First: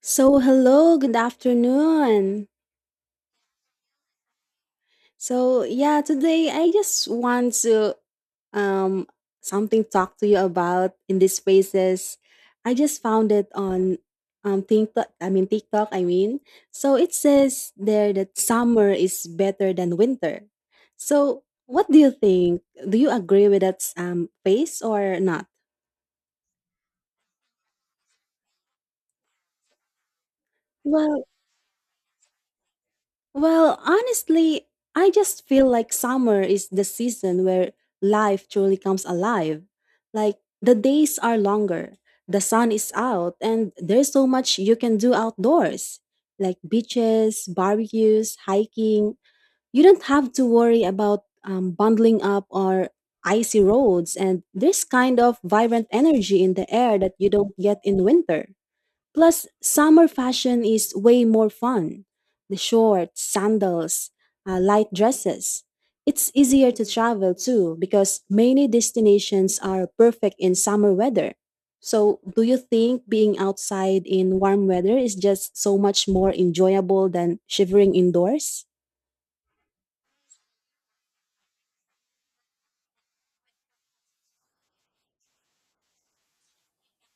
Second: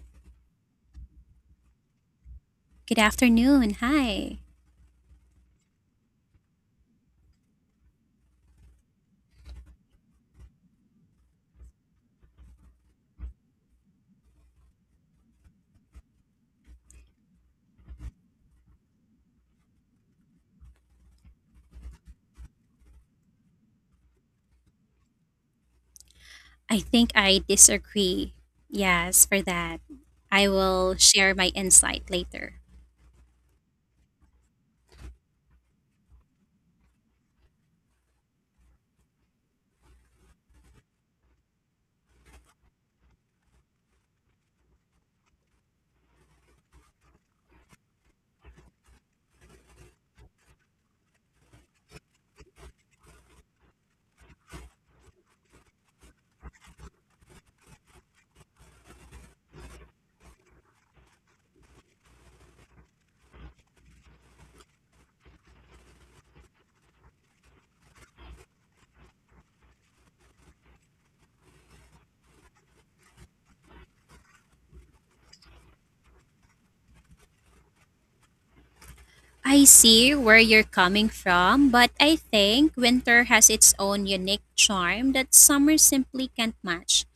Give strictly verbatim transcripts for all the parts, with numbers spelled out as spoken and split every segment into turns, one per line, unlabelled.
So, hello, good afternoon.
Good afternoon. Hi.
So, yeah, today I just want to um something talk to you about in these spaces. I just found it on um TikTok, I mean TikTok, I mean. So, it says there that summer is better than winter. So, what do you think? Do you agree with that um phase or not?
I think I disagree. Yes, for that. I will
Well.
share my insight later.
Well, honestly, I just feel like summer is the season where life truly comes alive. Like, the days are longer, the sun is out, and there's so much you can do outdoors, like beaches, barbecues, hiking. You don't have to worry about um, bundling up or icy roads, and there's kind of vibrant energy in the air that you don't get in winter. Plus, summer fashion is way more fun. The shorts, sandals, uh, light dresses. It's easier to travel too because many destinations are perfect in summer weather. So, do you think being outside in warm weather is just so much more enjoyable than shivering indoors?
I see where you're coming from, but I think winter has its own unique charm that summer simply can't match.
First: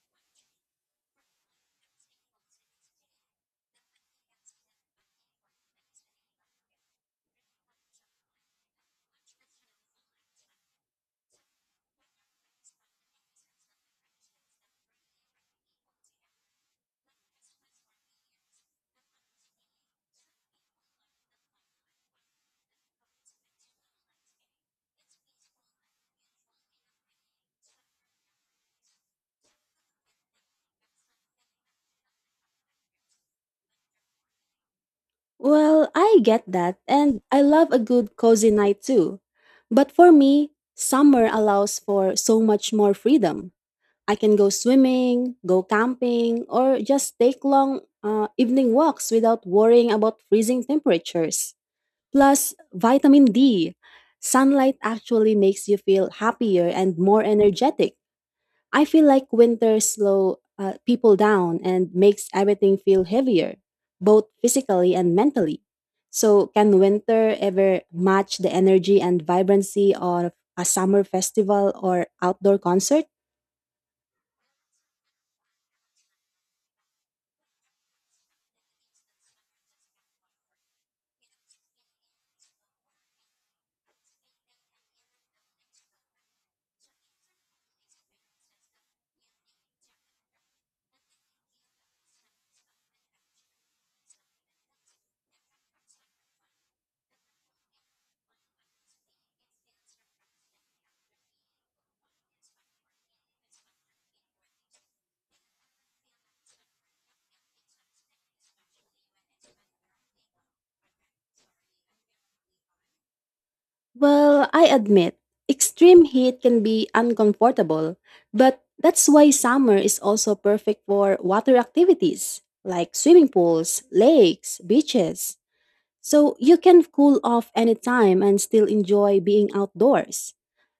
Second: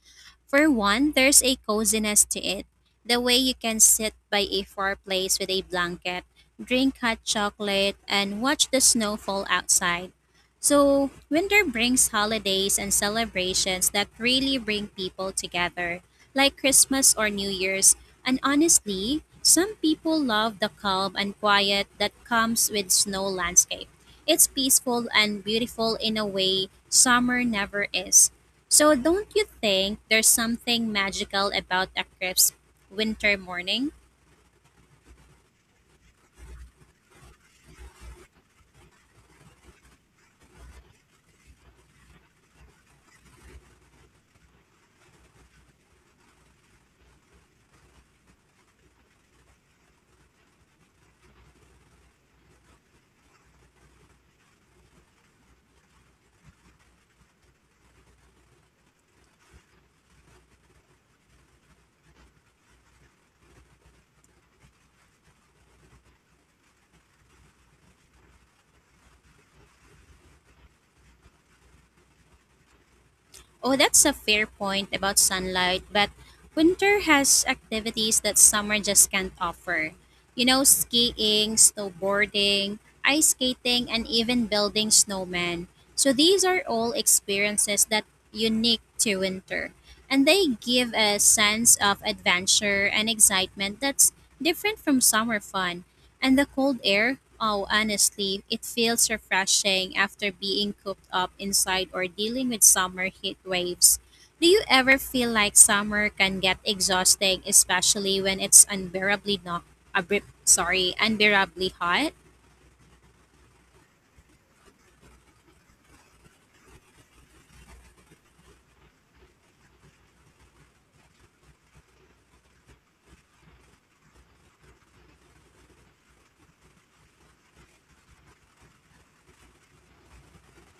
For one, there's a coziness to it. The way you can sit by a fireplace with a blanket, drink hot chocolate, and watch the snow fall outside. So, winter brings holidays and celebrations that really bring people together, like Christmas or New Year's. And honestly, some people love the calm and quiet that comes with snow landscape. It's peaceful and beautiful in a way summer never is. So, don't you think there's something magical about a crisp winter morning?
Well, I get that, and I love a good cozy night too. But for me, summer allows for so much more freedom. I can go swimming, go camping, or just take long uh, evening walks without worrying about freezing temperatures. Plus, vitamin D. Sunlight actually makes you feel happier and more energetic. I feel like winter slow uh, people down and makes everything feel heavier, both physically and mentally. So, can winter ever match the energy and vibrancy of a summer festival or outdoor concert?
Oh, that's a fair point about sunlight, but winter has activities that summer just can't offer. You know, skiing, snowboarding, ice skating, and even building snowmen. So, these are all experiences that unique to winter, and they give a sense of adventure and excitement that's different from summer fun. And the cold air, oh, honestly, it feels refreshing after being cooped up inside or dealing with summer heat waves. Do you ever feel like summer can get exhausting, especially when it's unbearably not abri- sorry, unbearably hot?
Well, I admit, extreme heat can be uncomfortable, but that's why summer is also perfect for water activities like swimming pools, lakes, beaches. So you can cool off anytime and still enjoy being outdoors.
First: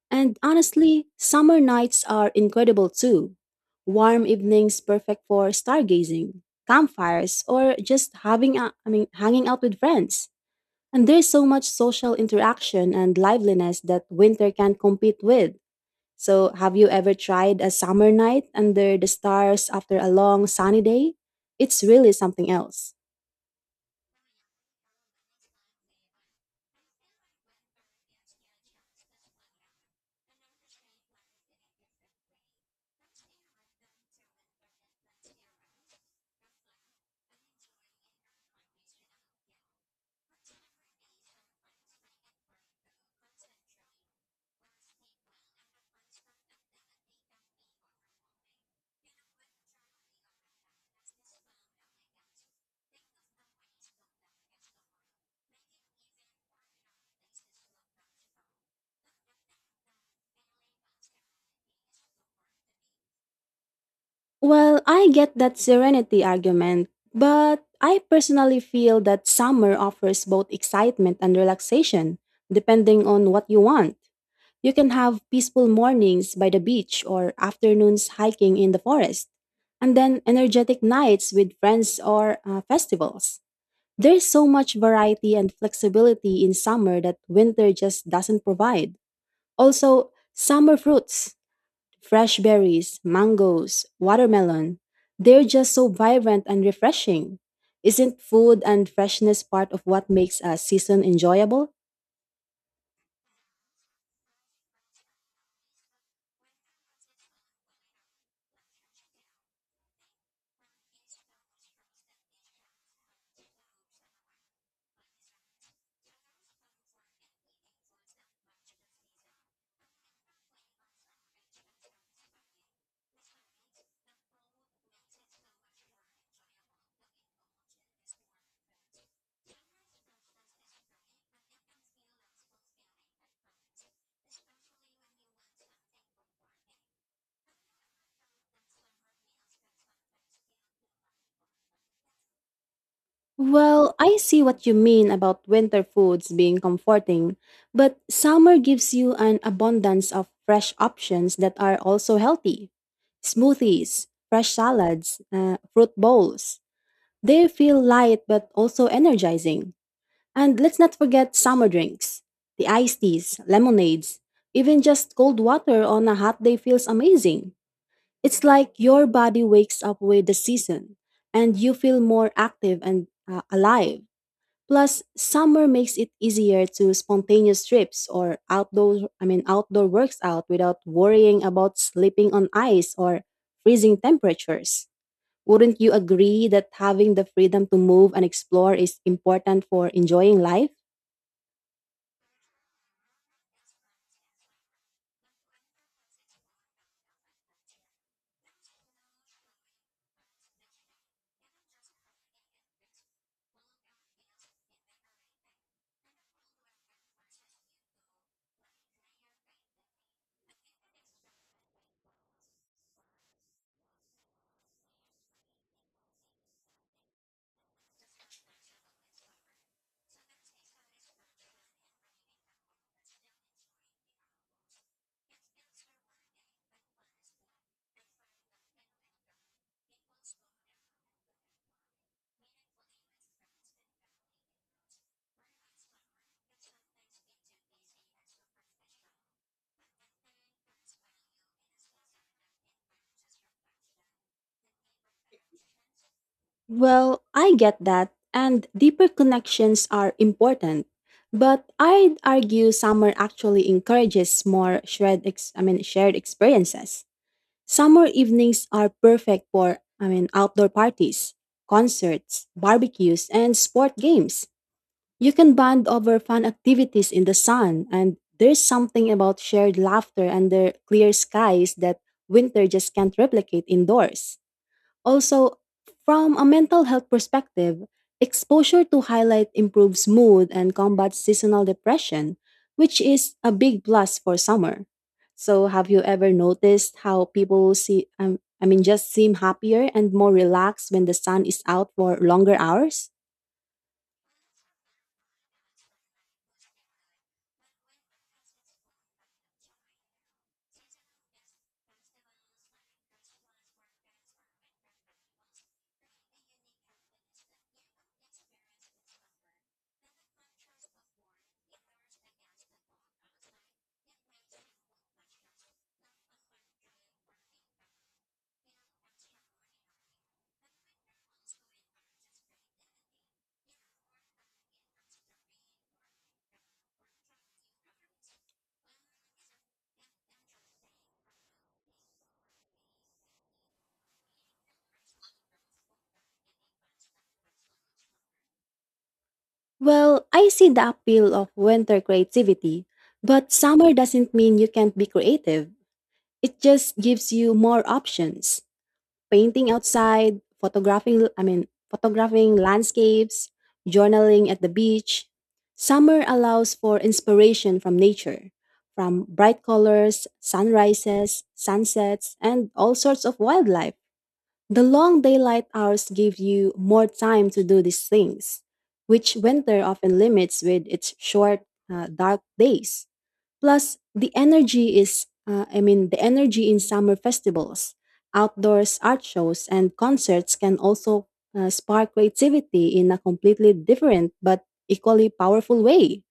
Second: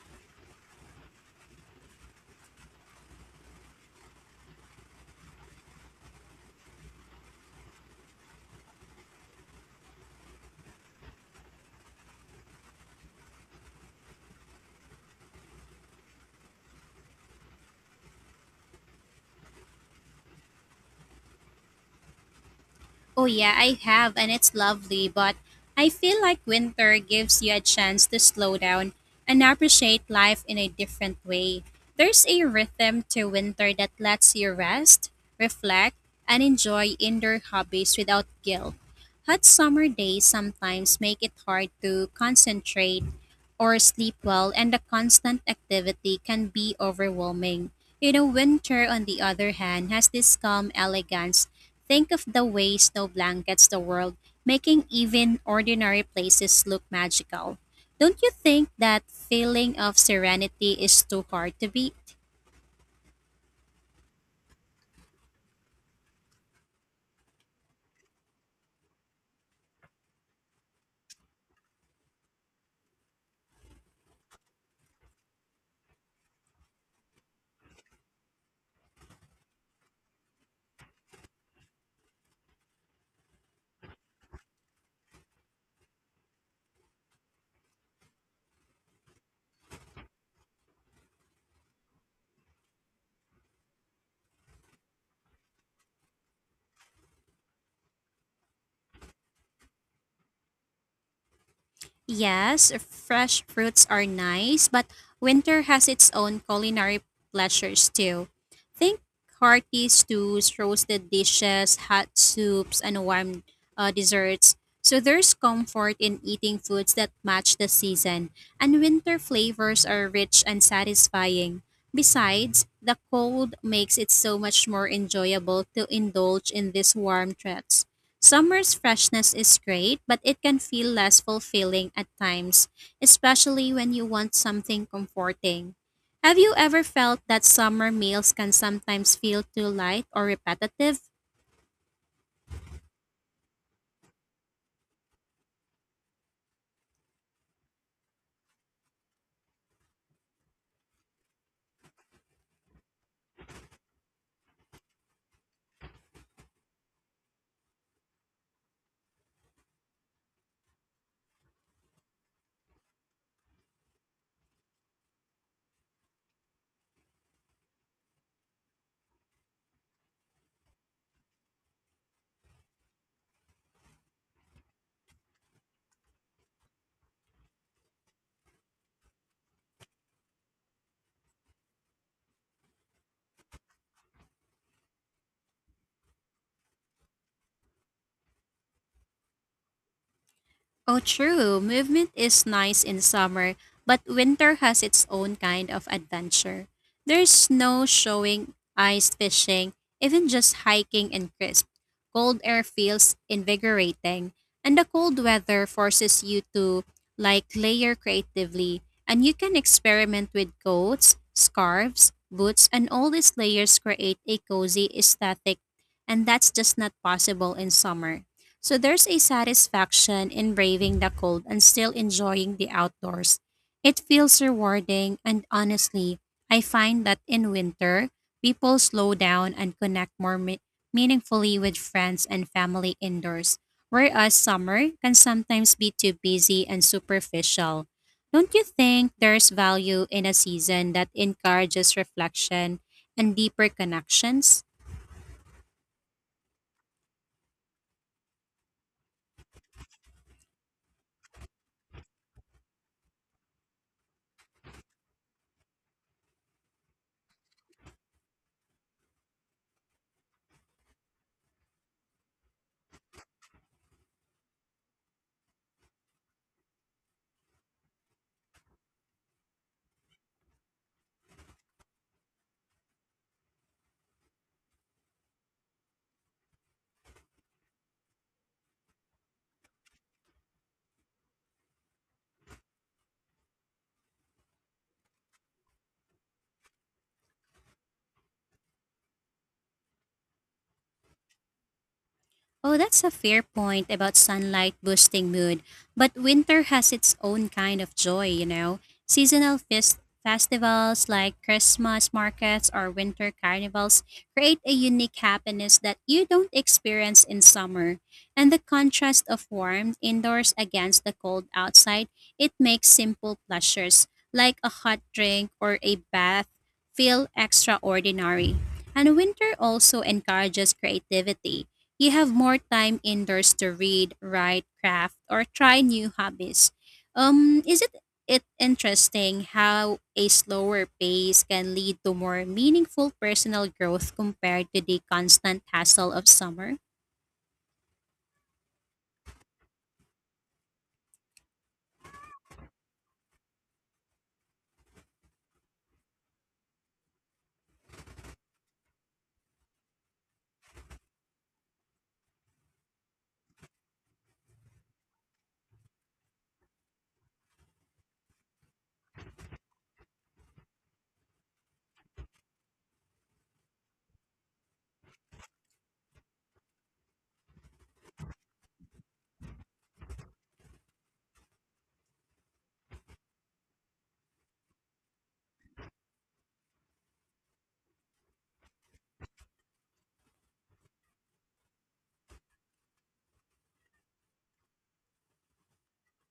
And honestly, summer nights are incredible too. Warm evenings perfect for stargazing, campfires, or just having a, I mean hanging out with friends. And there's so much social interaction and liveliness that winter can't compete with. So, have you ever tried a summer night under the stars after a long sunny day? It's really something else.
Oh, yeah, I have, and it's lovely, but I feel like winter gives you a chance to slow down and appreciate life in a different way. There's a rhythm to winter that lets you rest, reflect, and enjoy indoor hobbies without guilt. Hot summer days sometimes make it hard to concentrate or sleep well, and the constant activity can be overwhelming. You know, winter, on the other hand, has this calm elegance. Think of the way snow blankets the world, making even ordinary places look magical. Don't you think that feeling of serenity is too hard to beat?
Well, I get that serenity argument, but I personally feel that summer offers both excitement and relaxation, depending on what you want. You can have peaceful mornings by the beach or afternoons hiking in the forest, and then energetic nights with friends or uh, festivals. There's so much variety and flexibility in summer that winter just doesn't provide. Also, summer fruits, fresh berries, mangoes, watermelon, they're just so vibrant and refreshing. Isn't food and freshness part of what makes a season enjoyable?
Yes, fresh fruits are nice, but winter has its own culinary pleasures too. Think hearty stews, roasted dishes, hot soups, and warm uh, desserts. So there's comfort in eating foods that match the season, and winter flavors are rich and satisfying. Besides, the cold makes it so much more enjoyable to indulge in these warm treats. Summer's freshness is great, but it can feel less fulfilling at times, especially when you want something comforting. Have you ever felt that summer meals can sometimes feel too light or repetitive?
Well, I see what you mean about winter foods being comforting, but summer gives you an abundance of fresh options that are also healthy. Smoothies, fresh salads, uh, fruit bowls. They feel light but also energizing. And let's not forget summer drinks. The iced teas, lemonades, even just cold water on a hot day feels amazing. It's like your body wakes up with the season and you feel more active and uh, alive. Plus, summer makes it easier to spontaneous trips or outdoor I mean outdoor works out without worrying about slipping on ice or freezing temperatures. Wouldn't you agree that having the freedom to move and explore is important for enjoying life?
Oh, true. Movement is nice in summer, but winter has its own kind of adventure. There's snow showing, ice fishing, even just hiking and crisp. Cold air feels invigorating, and the cold weather forces you to like layer creatively, and you can experiment with coats, scarves, boots, and all these layers create a cozy aesthetic, and that's just not possible in summer. So there's a satisfaction in braving the cold and still enjoying the outdoors. It feels rewarding, and honestly, I find that in winter, people slow down and connect more me- meaningfully with friends and family indoors, whereas summer can sometimes be too busy and superficial. Don't you think there's value in a season that encourages reflection and deeper connections?
Well, I get that, and deeper connections are important. But I'd argue summer actually encourages more shared ex- I mean shared experiences. Summer evenings are perfect for, I mean, outdoor parties, concerts, barbecues, and sport games. You can bond over fun activities in the sun, and there's something about shared laughter under clear skies that winter just can't replicate indoors. Also, from a mental health perspective, exposure to highlight improves mood and combats seasonal depression, which is a big plus for summer. So, have you ever noticed how people see, um, I mean, just seem happier and more relaxed when the sun is out for longer
Oh, that's
hours?
a fair point about sunlight boosting mood, but winter has its own kind of joy, you know. Seasonal fest- festivals like Christmas markets or winter carnivals create a unique happiness that you don't experience in summer. And the contrast of warmth indoors against the cold outside, it makes simple pleasures like a hot drink or a bath feel extraordinary. And winter also encourages creativity. You have more time indoors to read, write, craft, or try new hobbies. Um, is it it interesting how a slower pace can lead to more meaningful personal growth compared to the constant hassle of summer?
Well, I see the appeal of winter creativity, but summer doesn't mean you can't be creative. It just gives you more options. Painting outside, photographing, I mean, photographing landscapes, journaling at the beach. Summer allows for inspiration from nature, from bright colors, sunrises, sunsets, and all sorts of wildlife. The long daylight hours give you more time to do these things, which winter often limits with its short, uh, dark days. Plus, the energy is, uh, I mean, the energy in summer festivals, outdoors art shows, and concerts can also uh, spark creativity in a completely different but equally powerful way.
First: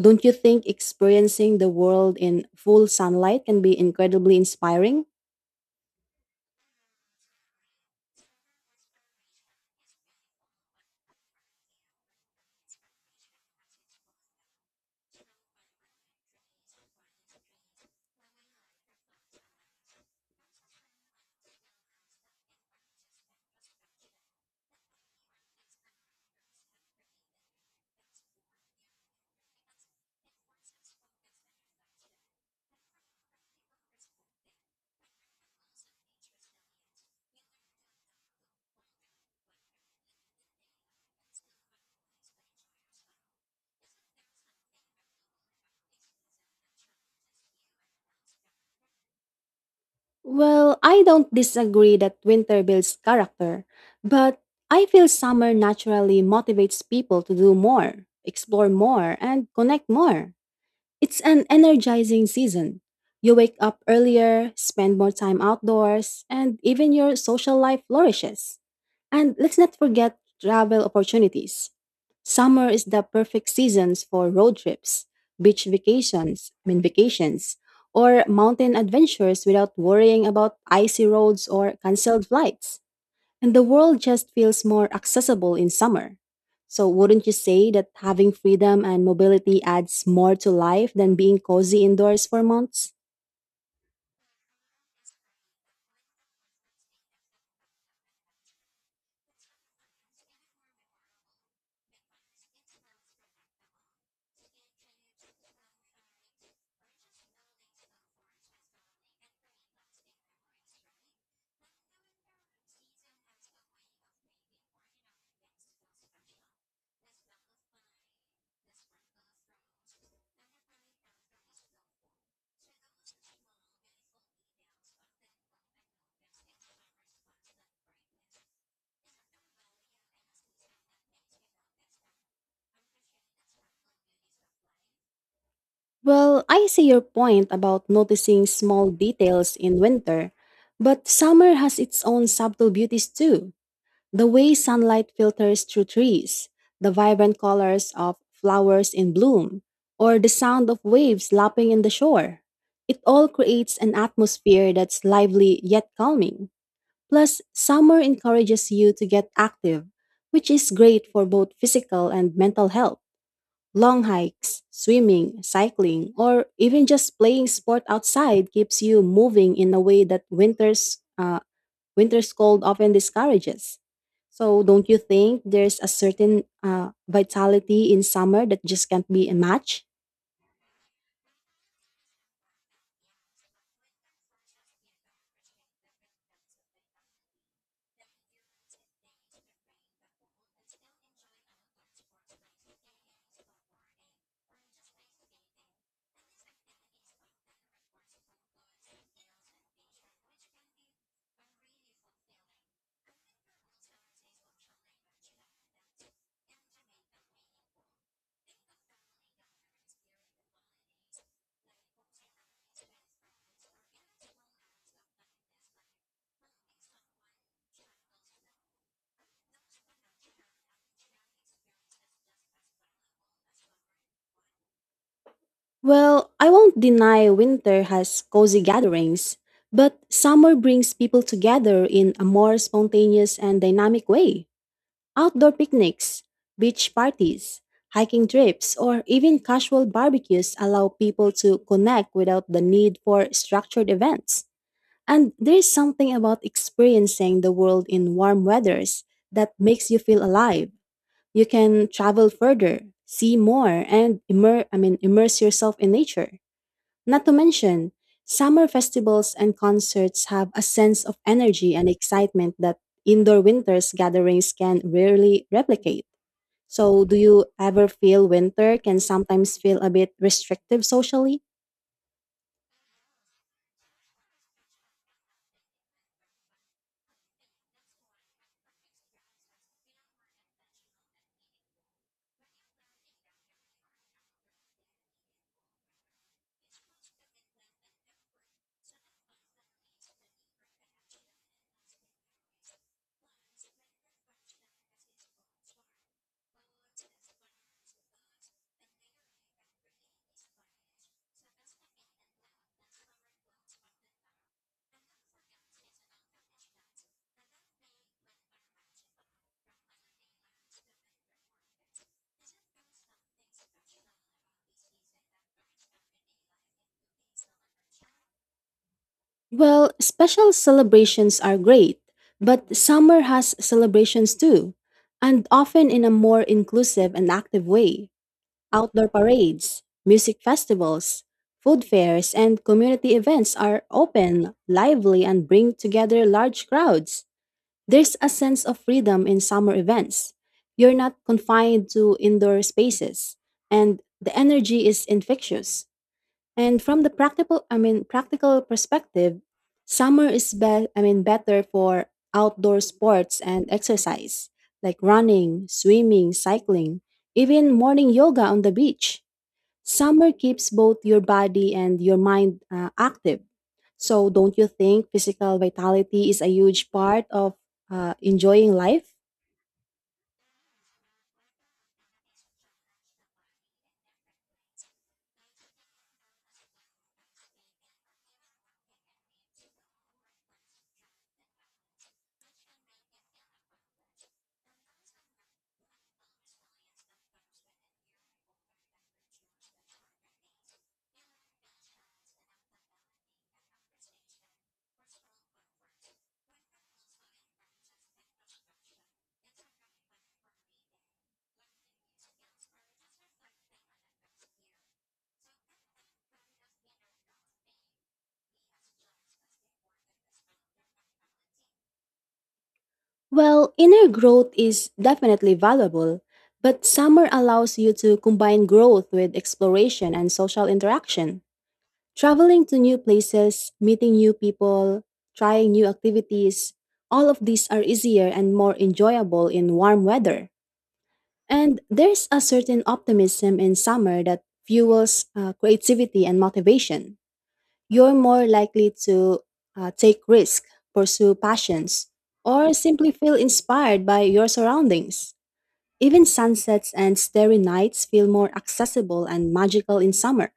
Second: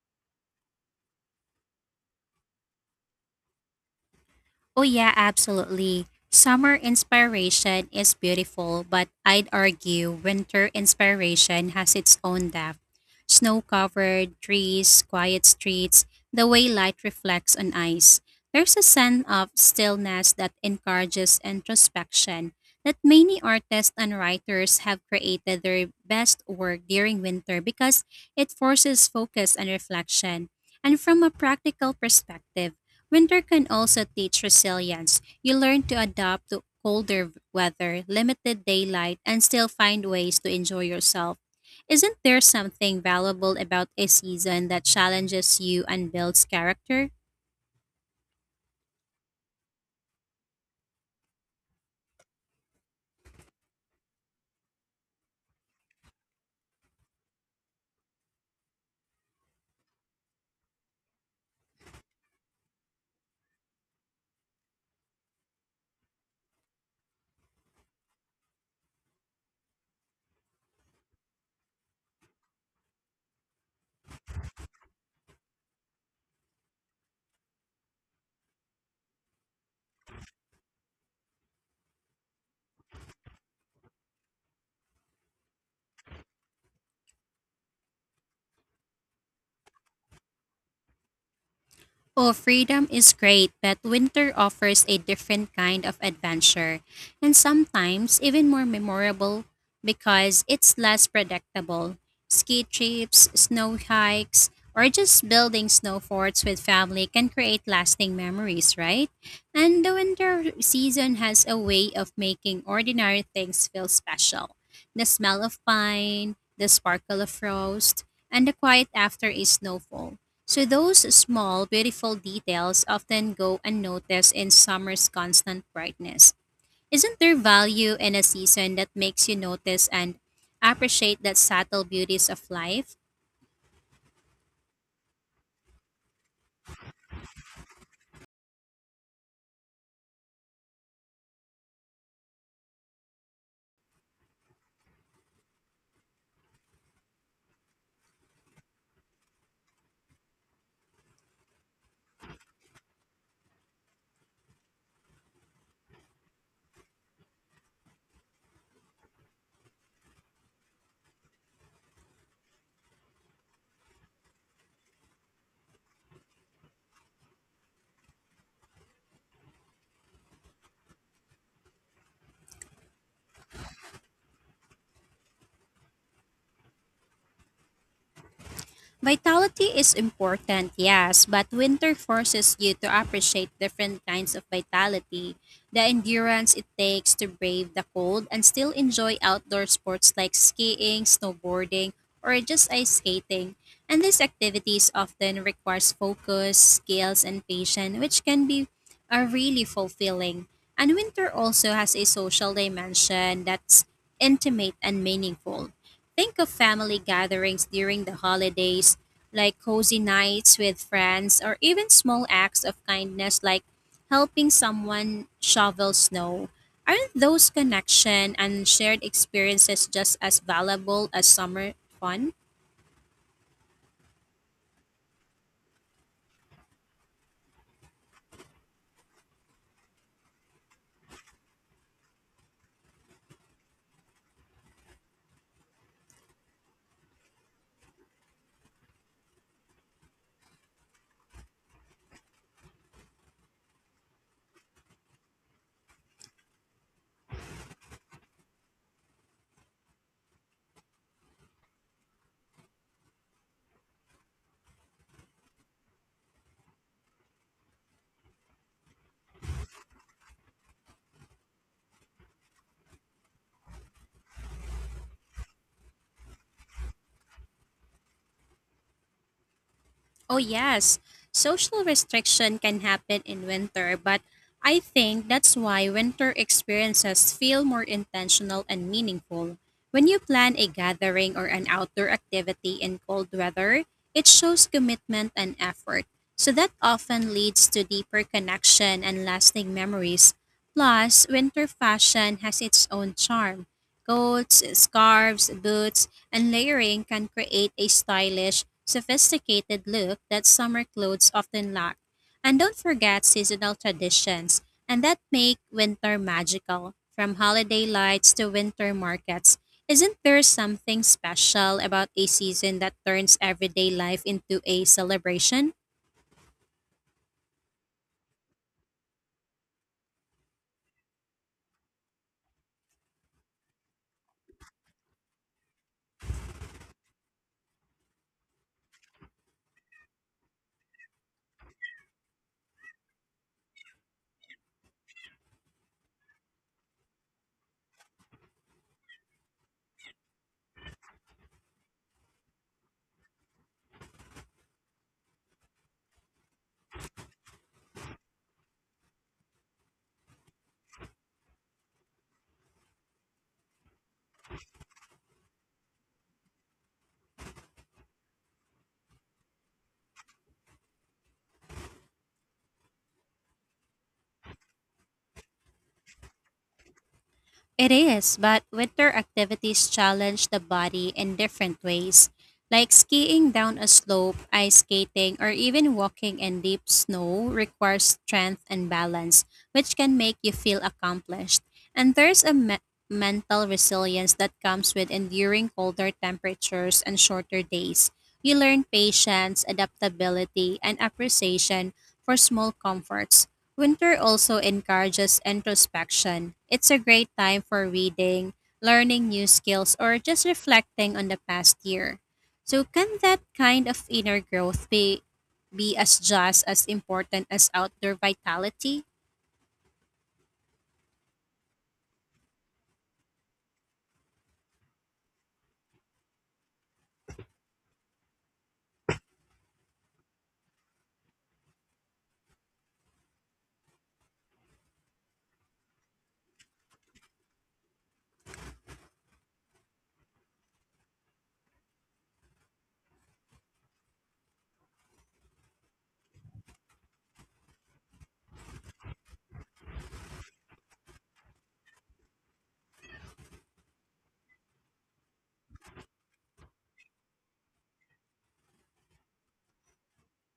Don't you think experiencing the world in full sunlight can be incredibly
Oh,
inspiring?
yeah, absolutely. Summer inspiration is beautiful, but I'd argue winter inspiration has its own depth. Snow covered trees, quiet streets, the way light reflects on ice. There's a sense of stillness that encourages introspection, that many artists and writers have created their best work during winter because it forces focus and reflection. And from a practical perspective, winter can also teach resilience. You learn to adapt to colder weather, limited daylight, and still find ways to enjoy yourself. Isn't there something valuable about a season that challenges you and builds character?
Well, I don't disagree that winter builds character, but I feel summer naturally motivates people to do more, explore more, and connect more. It's an energizing season. You wake up earlier, spend more time outdoors, and even your social life flourishes. And let's not forget travel opportunities. Summer is the perfect seasons for road trips, beach vacations, I mean vacations, or mountain adventures without worrying about icy roads or canceled flights. And the world just feels more accessible in summer. So, wouldn't you say that having freedom and mobility adds more to life than being cozy indoors
Oh,
for
freedom
months?
is great, but winter offers a different kind of adventure, and sometimes even more memorable because it's less predictable. Ski trips, snow hikes, or just building snow forts with family can create lasting memories, right? And the winter season has a way of making ordinary things feel special. The smell of pine, the sparkle of frost, and the quiet after a snowfall. So those small, beautiful details often go unnoticed in summer's constant brightness. Isn't there value in a season that makes you notice and appreciate that subtle beauties of life?
Well, I see your point about noticing small details in winter, but summer has its own subtle beauties too. The way sunlight filters through trees, the vibrant colors of flowers in bloom, or the sound of waves lapping in the shore. It all creates an atmosphere that's lively yet calming. Plus, summer encourages you to get active, which is great for both physical and mental health. Long hikes, swimming, cycling, or even just playing sport outside keeps you moving in a way that winter's uh, winter's cold often discourages. So, don't you think there's a certain uh, vitality in summer that just can't be a
Vitality
match?
is important, yes, but winter forces you to appreciate different kinds of vitality, the endurance it takes to brave the cold and still enjoy outdoor sports like skiing, snowboarding, or just ice skating. And these activities often requires focus, skills, and patience, which can be are really fulfilling. And winter also has a social dimension that's intimate and meaningful. Think of family gatherings during the holidays, like cozy nights with friends, or even small acts of kindness like helping someone shovel snow. Aren't those connection and shared experiences just as valuable as summer fun?
Well, I won't deny winter has cozy gatherings, but summer brings people together in a more spontaneous and dynamic way. Outdoor picnics, beach parties, hiking trips, or even casual barbecues allow people to connect without the need for structured events. And there's something about experiencing the world in warm weathers that makes you feel alive. You can travel further, see more, and immer- I mean, immerse yourself in nature. Not to mention, summer festivals and concerts have a sense of energy and excitement that indoor winters gatherings can rarely replicate. So, do you ever feel winter can sometimes feel a bit
Oh,
restrictive
yes.
socially?
Social restriction can happen in winter, but I think that's why winter experiences feel more intentional and meaningful. When you plan a gathering or an outdoor activity in cold weather, it shows commitment and effort. So that often leads to deeper connection and lasting memories. Plus, winter fashion has its own charm. Coats, scarves, boots, and layering can create a stylish, sophisticated look that summer clothes often lack. And don't forget seasonal traditions, and that make winter magical. From holiday lights to winter markets, isn't there something special about a season that turns everyday life into a celebration?
Well, special celebrations are great, but summer has celebrations too, and often in a more inclusive and active way. Outdoor parades, music festivals, food fairs, and community events are open, lively, and bring together large crowds. There's a sense of freedom in summer events. You're not confined to indoor spaces, and the energy is infectious. And from the practical, I mean, practical perspective, summer is be- I mean, better for outdoor sports and exercise like running, swimming, cycling, even morning yoga on the beach. Summer keeps both your body and your mind uh, active. So, don't you think physical vitality is a huge part of
It
uh,
is, but
enjoying
winter
life?
activities challenge the body in different ways, like skiing down a slope, ice skating, or even walking in deep snow requires strength and balance, which can make you feel accomplished. And there's a me- mental resilience that comes with enduring colder temperatures and shorter days. You learn patience, adaptability, and appreciation for small comforts. Winter also encourages introspection. It's a great time for reading, learning new skills, or just reflecting on the past year. So, can that kind of inner growth be, be as just as important as outdoor vitality?
Well, inner growth is definitely valuable, but summer allows you to combine growth with exploration and social interaction. Traveling to new places, meeting new people, trying new activities, all of these are easier and more enjoyable in warm weather. And there's a certain optimism in summer that fuels uh, creativity and motivation. You're more likely to uh, take risks, pursue passions, or simply feel inspired by your surroundings. Even sunsets and starry nights feel more accessible and magical in summer.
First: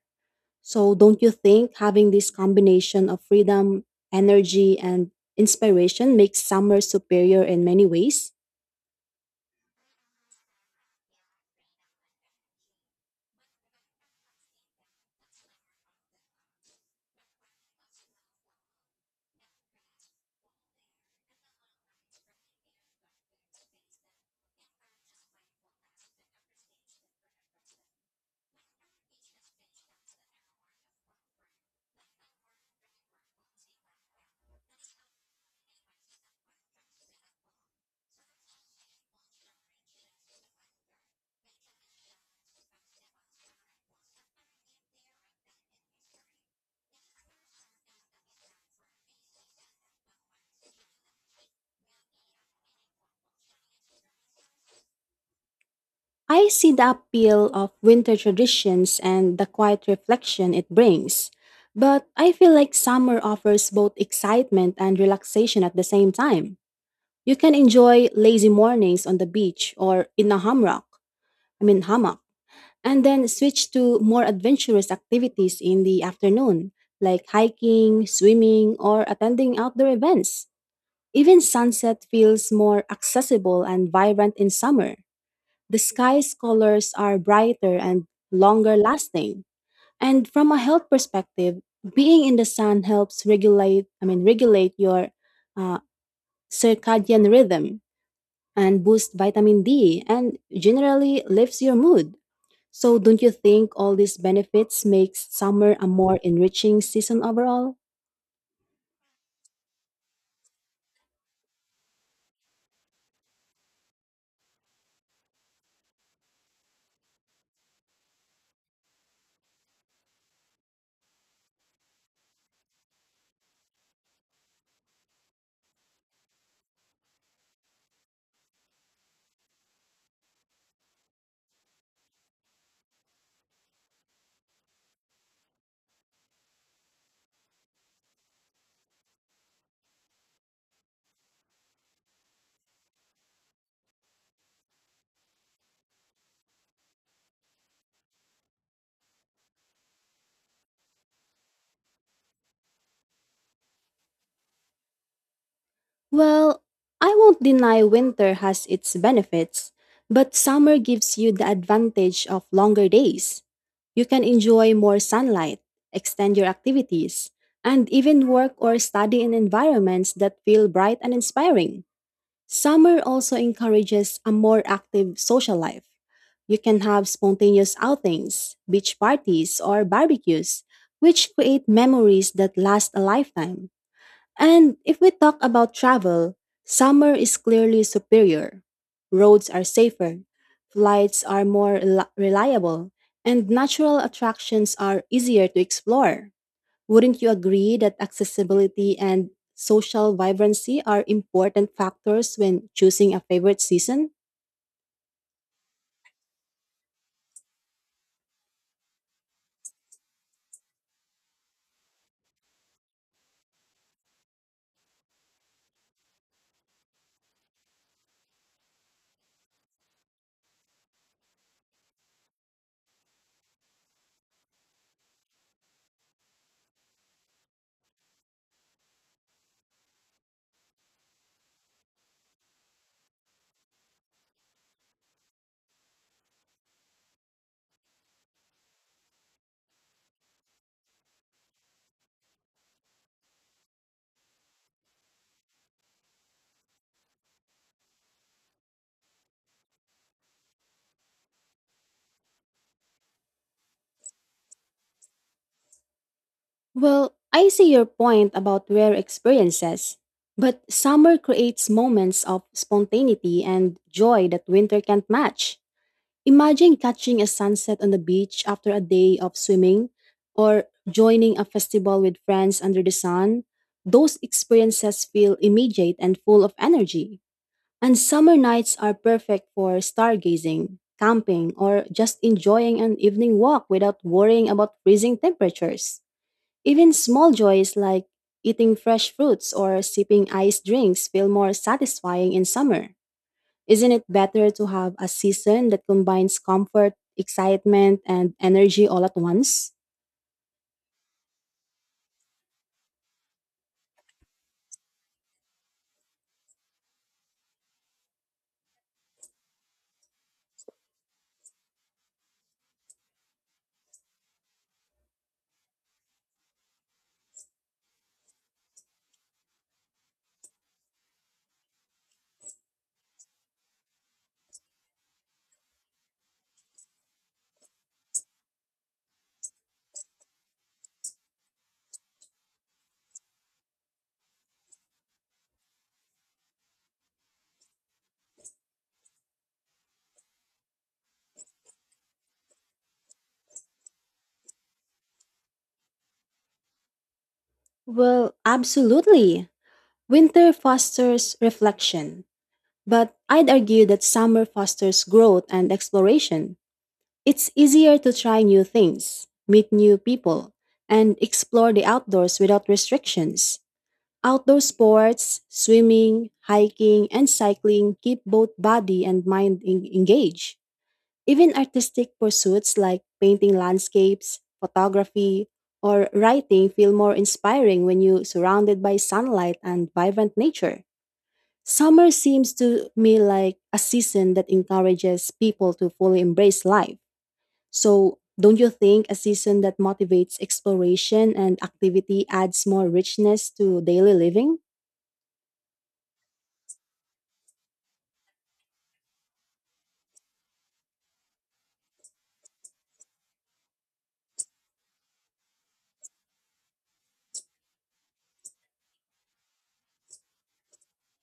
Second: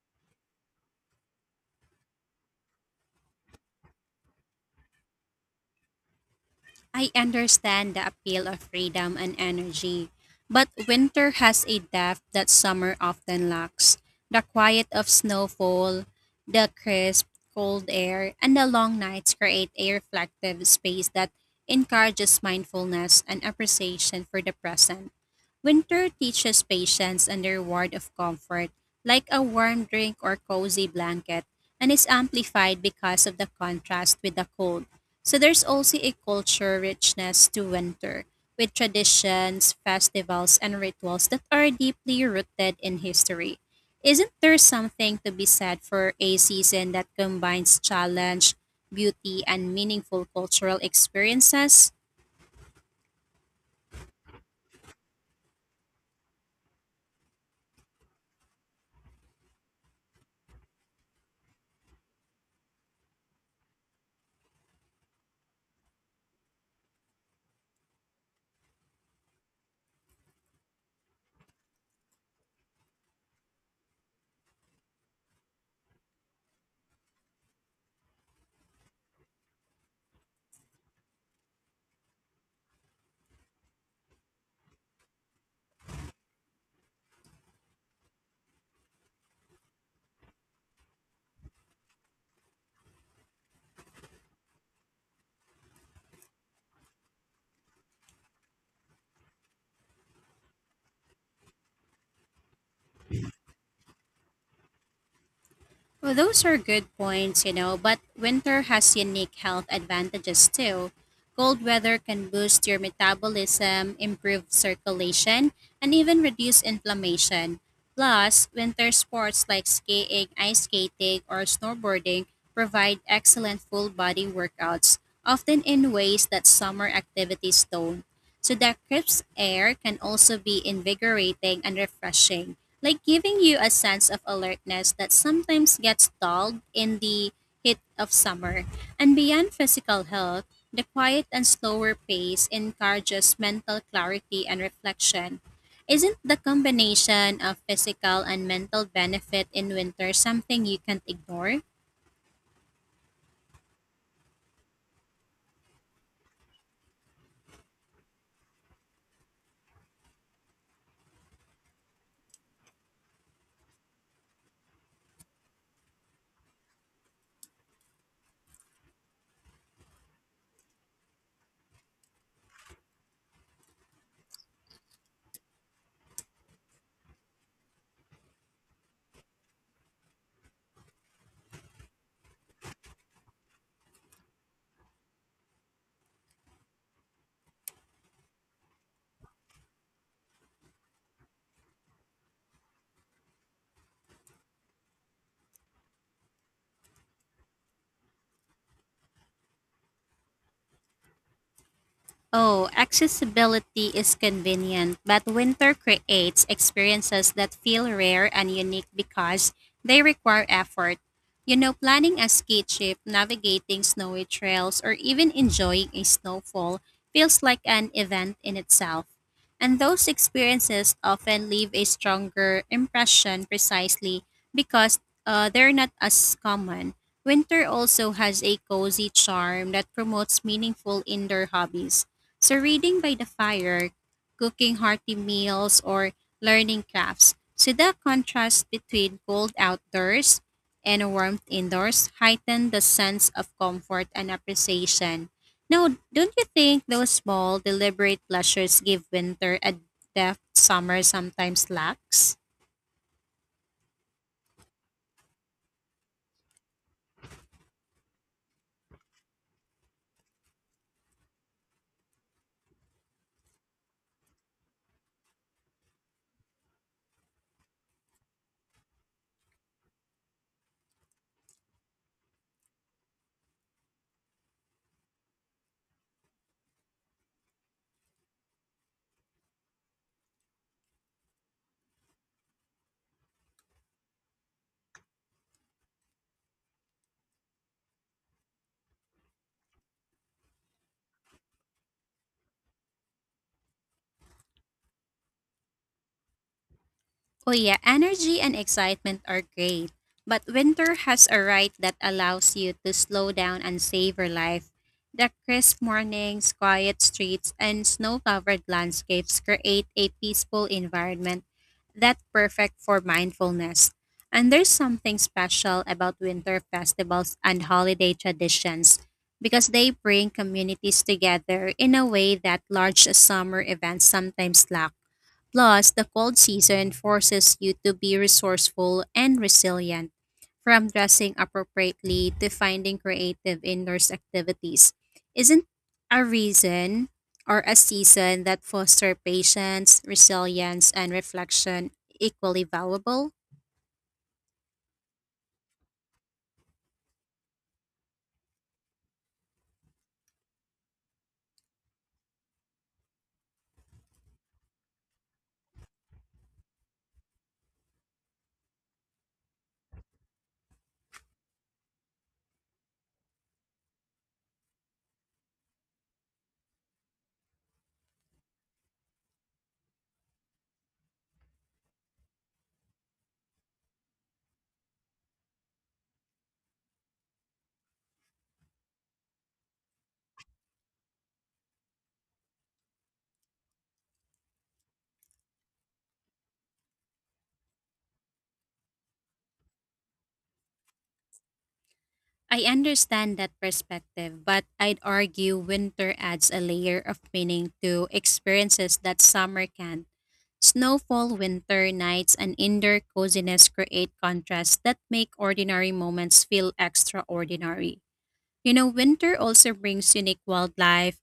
So, don't you think having this combination of freedom, energy, and inspiration makes summer
I
superior in many
understand the
ways?
appeal of freedom and energy, but winter has a depth that summer often lacks. The quiet of snowfall, the crisp, cold air, and the long nights create a reflective space that encourages mindfulness and appreciation for the present. Winter teaches patience and the reward of comfort, like a warm drink or cozy blanket, and is amplified because of the contrast with the cold. So there's also a culture richness to winter, with traditions, festivals, and rituals that are deeply rooted in history. Isn't there something to be said for a season that combines challenge, beauty, and meaningful cultural experiences?
I see the appeal of winter traditions and the quiet reflection it brings, but I feel like summer offers both excitement and relaxation at the same time. You can enjoy lazy mornings on the beach or in a hammock, I mean hammock, and then switch to more adventurous activities in the afternoon, like hiking, swimming, or attending outdoor events. Even sunset feels more accessible and vibrant in summer. The sky's colors are brighter and longer lasting. And from a health perspective, being in the sun helps regulate, I mean, regulate your uh, circadian rhythm and boost vitamin D and generally lifts your mood. So don't you think all these benefits makes summer a
Well,
more
those are
enriching
good
season
points, you
overall?
know, but winter has unique health advantages too. Cold weather can boost your metabolism, improve circulation, and even reduce inflammation. Plus, winter sports like skiing, ice skating, or snowboarding provide excellent full body workouts, often in ways that summer activities don't. So that crisp air can also be invigorating and refreshing, like giving you a sense of alertness that sometimes gets dulled in the heat of summer. And beyond physical health, the quiet and slower pace encourages mental clarity and reflection. Isn't the combination of physical and mental benefit in winter something you can't ignore?
Well, I won't deny winter has its benefits, but summer gives you the advantage of longer days. You can enjoy more sunlight, extend your activities, and even work or study in environments that feel bright and inspiring. Summer also encourages a more active social life. You can have spontaneous outings, beach parties, or barbecues, which create memories that last a lifetime. And if we talk about travel, summer is clearly superior. Roads are safer, flights are more reli- reliable, and natural attractions are easier to explore. Wouldn't you agree that accessibility and social vibrancy are important factors when
Oh,
choosing a favorite
accessibility
season?
is convenient, but winter creates experiences that feel rare and unique because they require effort. You know, planning a ski trip, navigating snowy trails, or even enjoying a snowfall feels like an event in itself. And those experiences often leave a stronger impression precisely because uh, they're not as common. Winter also has a cozy charm that promotes meaningful indoor hobbies. So reading by the fire, cooking hearty meals, or learning crafts. So the contrast between cold outdoors and warmth indoors heighten the sense of comfort and appreciation. Now, don't you think those small, deliberate pleasures give winter a depth summer sometimes lacks?
Well, I see your point about rare experiences, but summer creates moments of spontaneity and joy that winter can't match. Imagine catching a sunset on the beach after a day of swimming or joining a festival with friends under the sun. Those experiences feel immediate and full of energy. And summer nights are perfect for stargazing, camping, or just enjoying an evening walk without worrying about freezing temperatures. Even small joys like eating fresh fruits or sipping iced drinks feel more satisfying in summer. Isn't it better to have a season that combines comfort,
Oh yeah,
excitement, and
energy and
energy all at
excitement are
once?
great, but winter has a ride that allows you to slow down and savor life. The crisp mornings, quiet streets, and snow-covered landscapes create a peaceful environment that's perfect for mindfulness. And there's something special about winter festivals and holiday traditions because they bring communities together in a way that large summer events sometimes lack. Plus, the cold season forces you to be resourceful and resilient, from dressing appropriately to finding creative indoors activities. Isn't a reason or a season that foster patience, resilience, and reflection equally valuable?
Well, absolutely. Winter fosters reflection, but I'd argue that summer fosters growth and exploration. It's easier to try new things, meet new people, and explore the outdoors without restrictions. Outdoor sports, swimming, hiking, and cycling keep both body and mind en- engaged. Even artistic pursuits like painting landscapes, photography, or writing feel more inspiring when you're surrounded by sunlight and vibrant nature. Summer seems to me like a season that encourages people to fully embrace life. So, don't you think a season that motivates exploration and activity
I
adds more
understand
richness
that
to daily
perspective,
living?
but I'd argue winter adds a layer of meaning to experiences that summer can't. Snowfall, winter nights, and indoor coziness create contrasts that make ordinary moments feel extraordinary. You know, winter also brings unique wildlife,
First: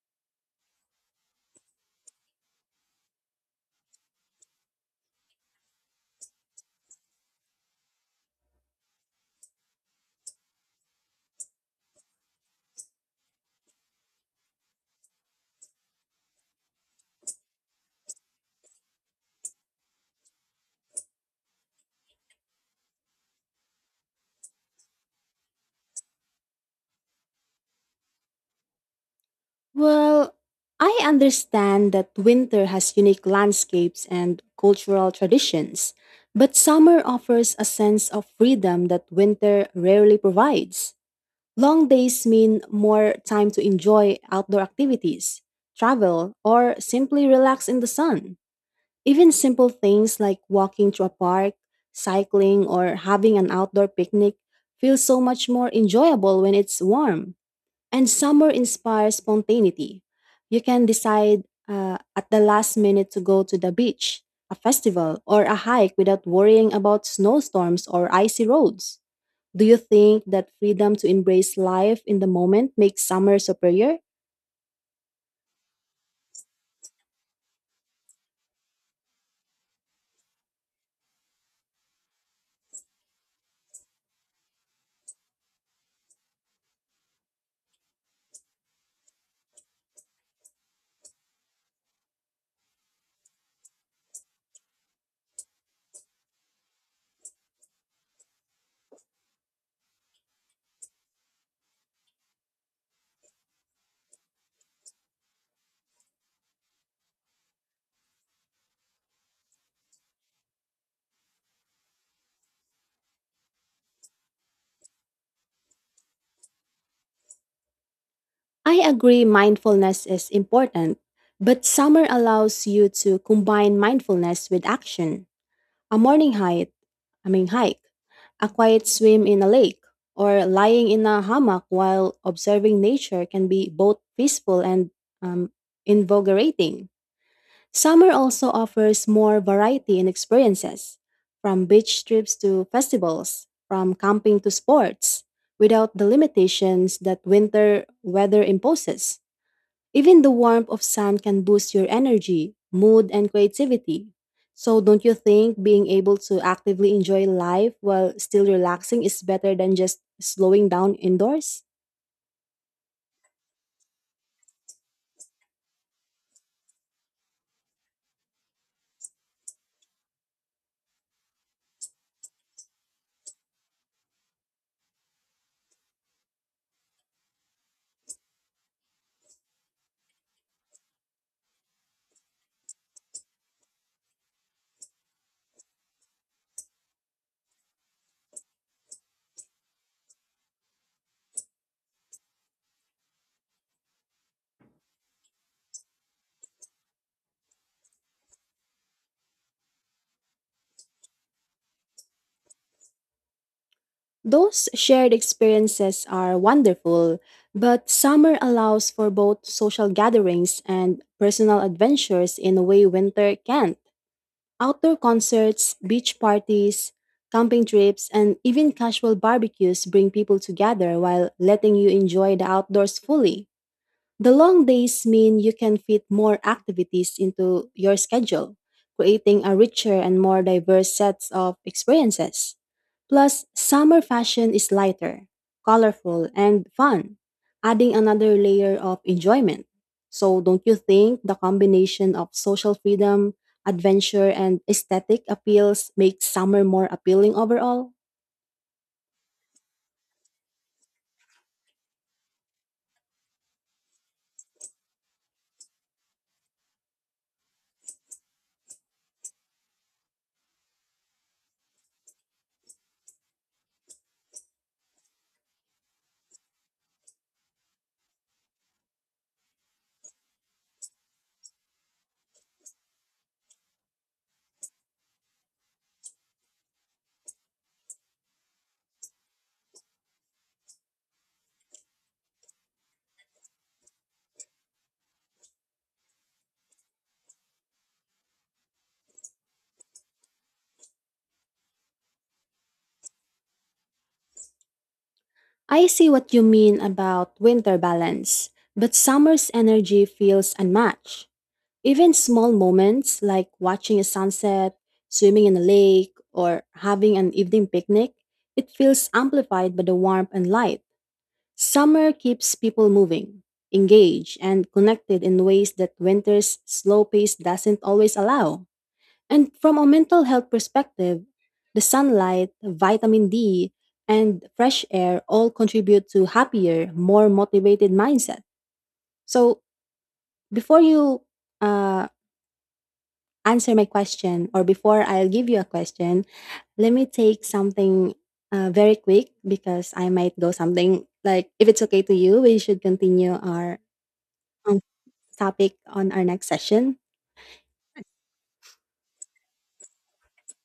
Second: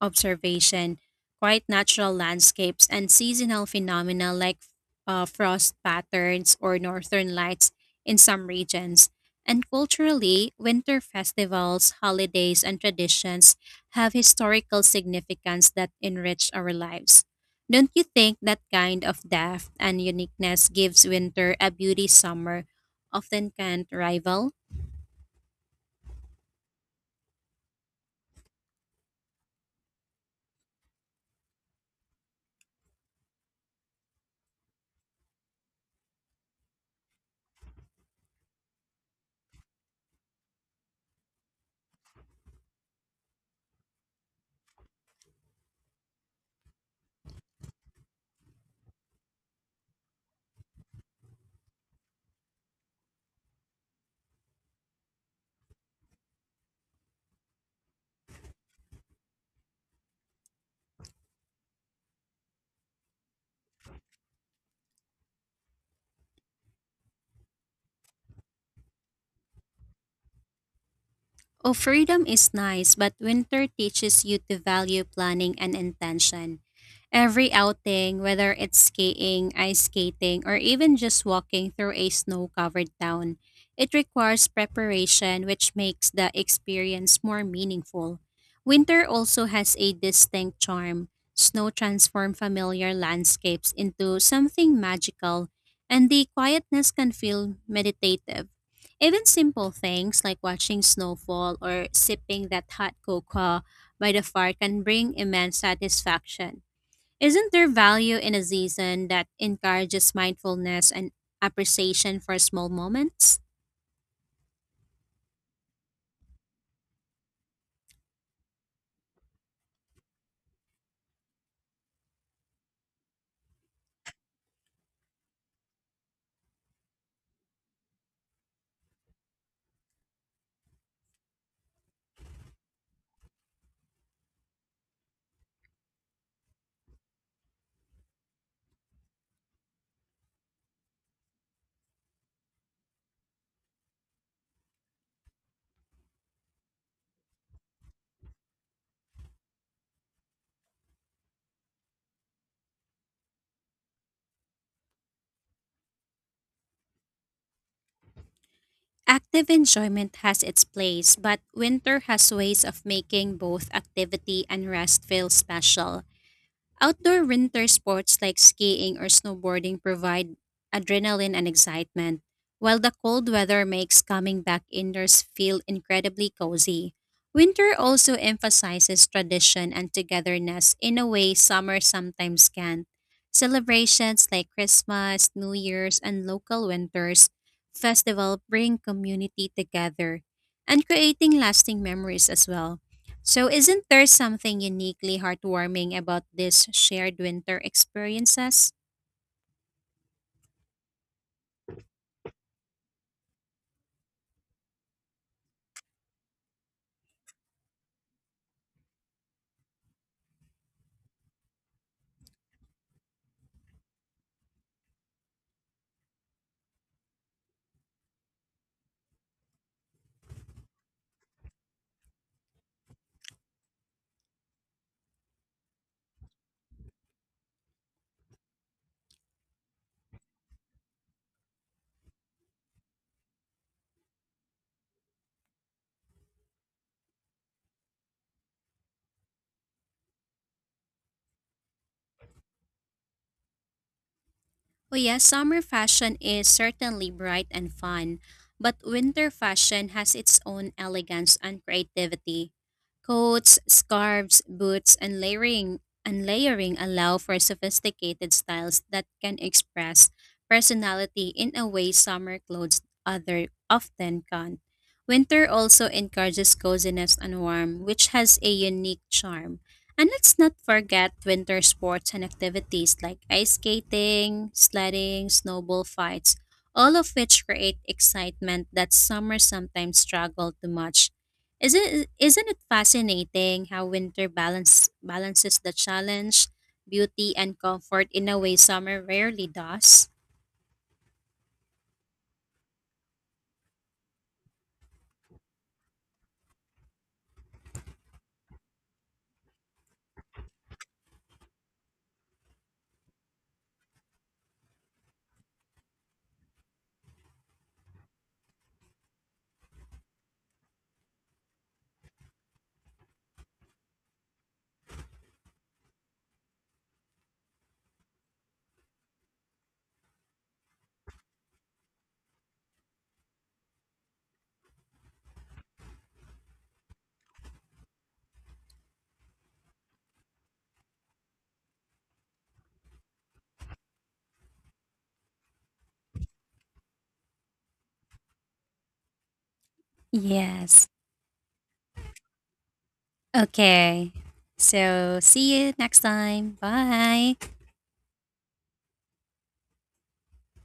observation, quite natural landscapes, and seasonal phenomena like uh, frost patterns or northern lights in some regions. And culturally, winter festivals, holidays, and traditions have historical significance that enrich our lives. Don't you think that kind of depth and uniqueness gives winter a beauty summer often can't rival?
Well, I understand that winter has unique landscapes and cultural traditions, but summer offers a sense of freedom that winter rarely provides. Long days mean more time to enjoy outdoor activities, travel, or simply relax in the sun. Even simple things like walking to a park, cycling, or having an outdoor picnic feel so much more enjoyable when it's warm. And summer inspires spontaneity. You can decide uh, at the last minute to go to the beach, a festival, or a hike without worrying about snowstorms or icy roads. Do you think that freedom to embrace
Oh,
life in
freedom
the
is
moment
nice,
makes
but
summer
winter
superior?
teaches you to value planning and intention. Every outing, whether it's skiing, ice skating, or even just walking through a snow covered town, it requires preparation, which makes the experience more meaningful. Winter also has a distinct charm. Snow transforms familiar landscapes into something magical, and the quietness can feel meditative. Even simple things like watching snowfall or sipping that hot cocoa by the fire can bring immense satisfaction. Isn't there value in a season that encourages mindfulness and appreciation for small moments?
I agree, mindfulness is important, but summer allows you to combine mindfulness with action. A morning hike, I mean, hike a quiet swim in a lake or lying in a hammock while observing nature can be both peaceful and um, invigorating. Summer also offers more variety in experiences, from beach trips to festivals, from camping to sports, without the limitations that winter weather imposes. Even the warmth of sun can boost your energy, mood, and creativity. So, don't you think being able to actively enjoy life while still relaxing is
Active
better than just
enjoyment has its
slowing down
place, but
indoors?
winter has ways of making both activity and rest feel special. Outdoor winter sports like skiing or snowboarding provide adrenaline and excitement, while the cold weather makes coming back indoors feel incredibly cozy. Winter also emphasizes tradition and togetherness in a way summer sometimes can. Celebrations like Christmas, New Year's, and local winters festival bring community together and creating lasting memories as well. So, isn't there something uniquely heartwarming about these shared winter experiences?
Those shared experiences are wonderful, but summer allows for both social gatherings and personal adventures in a way winter can't. Outdoor concerts, beach parties, camping trips, and even casual barbecues bring people together while letting you enjoy the outdoors fully. The long days mean you can fit more activities into your schedule, creating a richer and more diverse sets of experiences. Plus, summer fashion is lighter, colorful, and fun, adding another layer of enjoyment. So, don't you think the combination of social freedom, adventure, and
Well,
aesthetic
yes, summer
appeals
fashion
makes
is
summer more
certainly
appealing
bright and
overall?
fun, but winter fashion has its own elegance and creativity. Coats, scarves, boots, and layering and layering allow for sophisticated styles that can express personality in a way summer clothes other often can't. Winter also encourages coziness and warmth, which has a unique charm. And let's not forget winter sports and activities like ice skating, sledding, snowball fights, all of which create excitement that summer sometimes struggle to match. Isn't, isn't it fascinating how winter balance, balances the challenge, beauty, and comfort in a way summer rarely does?
I see what you mean about winter balance, but summer's energy feels unmatched. Even small moments like watching a sunset, swimming in a lake, or having an evening picnic, it feels amplified by the warmth and light. Summer keeps people moving, engaged, and connected in ways that winter's slow pace doesn't always allow. And from a mental health perspective, the sunlight, vitamin D, and fresh air all contribute to happier, more motivated mindset. So before you uh, answer my question or before I'll give you a question, let me take something uh, very quick because I might go
Yes.
something like if it's okay to you, we should continue our
Okay.
um,
So see you
topic
next
on our next
time.
session.
Bye.